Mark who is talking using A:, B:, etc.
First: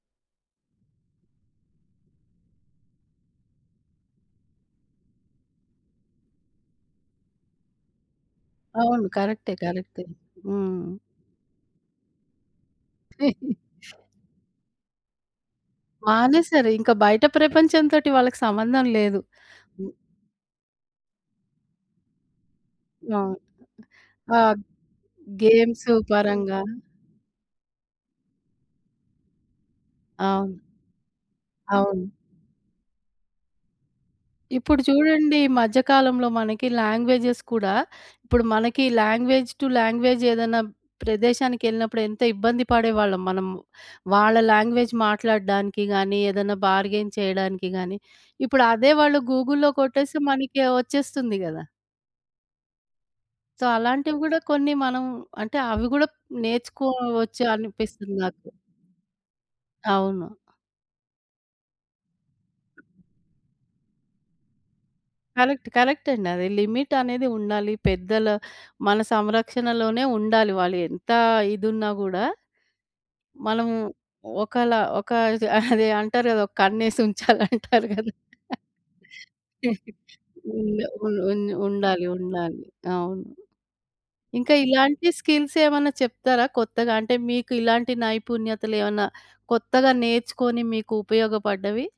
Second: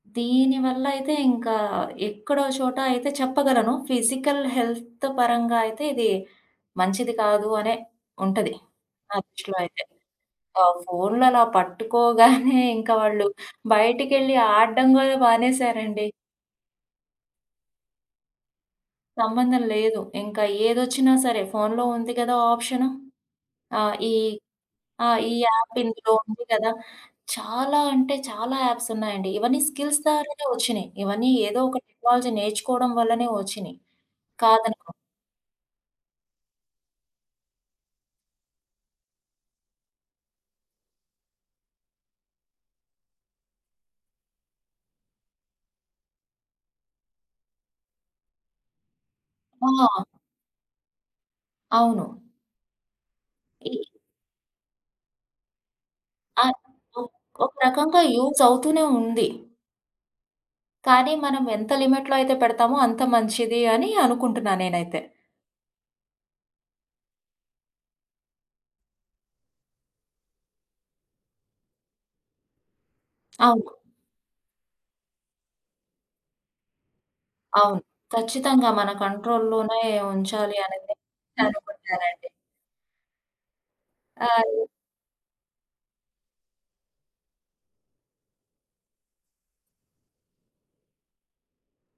A: దీనివల్లయితే ఇంకా ఎక్కడో ఓ చోట అయితే చెప్పగలను, ఫిజికల్ హెల్త్ పరంగా అయితే ఇది మంచిది కాదు అనే ఉంటది.
B: అవును.
A: నా
B: కరెక్టే
A: దృష్టిలో అయితే.
B: కరెక్టే.
A: ఆ
B: హ్మ్.
A: ఫోన్లలా పట్టుకోగానే ఇంకా వాళ్ళు బయటికెళ్ళి ఆడ్డం గూడా మానేశారండి.
B: మానేసారు. ఇంక బయట ప్రపంచం తోటి వాళ్ళకి సంబంధం లేదు.
A: సంబంధం
B: హ్మ్.
A: లేదు. ఇంకా ఏదొచ్చినా సరే ఫోనులో ఉంది గదా! ఆప్షను.
B: అవును.
A: ఆ ఈ
B: ఆ!
A: ఆ ఈ యాప్
B: గేమ్స్
A: ఇందులో ఉంది
B: పరంగా
A: గదా! చాలా అంటే చాలా యాప్స్ ఉన్నాయండి. ఇవన్నీ స్కిల్స్ ద్వారానే
B: అవును.
A: ఒచ్చినయి. ఇవన్నీ ఏదో ఒక
B: అవును.
A: టెక్నాలజీ నేర్చుకోవడం వల్లనే ఒచ్చినియి.
B: ఇప్పుడు
A: కాదనుకో
B: చూడండి ఈ మధ్య కాలంలో మనకి లాంగ్వేజెస్ కూడా, ఇప్పుడు మనకి లాంగ్వేజ్ టు లాంగ్వేజ్ ఏదన్నా ప్రదేశానికెళ్ళినప్పుడు ఎంత ఇబ్బంది పడేవాళ్ళం మనము. వాళ్ళ లాంగ్వేజ్ మాట్లాడ్డానికి గాని, ఏదన్నా బార్‌గైన్ చేయడానికి గాని, ఇప్పుడు అదే వాళ్ళు గూగుల్లో
A: ఆ!
B: కొట్టేస్తే మనకి వచ్చేస్తుంది గదా!
A: అవును.
B: సో,
A: ఈ
B: అలాంటివిగూడా కొన్ని మనం అంటే అవి గూడా
A: ఆ! ఒక్
B: నేర్చుకోవచ్చు
A: ఒక రకంగా
B: అనిపిస్తుంది
A: యూజ్
B: నాకు.
A: అవుతూనే ఉంది.
B: అవును.
A: కానీ మనం ఎంత లిమిట్‌లో అయితే పెడతామో అంత మంచిది. అని అనుకుంటున్నా నేనైతే.
B: కరెక్ట్ కరెక్టండి. అది లిమిట్ అనేది ఉండాలి. పెద్దల మన సంరక్షణలోనే ఉండాలి వాళ్ళు ఎంత ఇదున్నా గూడా
A: అవును.
B: మనము ఒకలా ఒక అదే, అంటారు గదా! ఒక కన్నేసి ఉంచాలి
A: అవును.
B: అంటారు గదా!
A: ఖచ్చితంగా మన కంట్రోల్‌లోనే ఉంచాలి
B: హ్మ్.
A: అనైతే
B: ఉన్ ఉన్
A: నేను
B: ఉండాలి
A: అనుకుంటానండి.
B: ఉండాలి. అవును.
A: ఆ!
B: ఇంకా
A: ఈ
B: ఇలాంటి స్కిల్సేమన్నా చెప్తారా? కొత్తగా అంటే మీకు ఇలాంటి నైపుణ్యతలేవన్నా కొత్తగా నేర్చుకొని మీకు ఉపయోగపడ్డవి?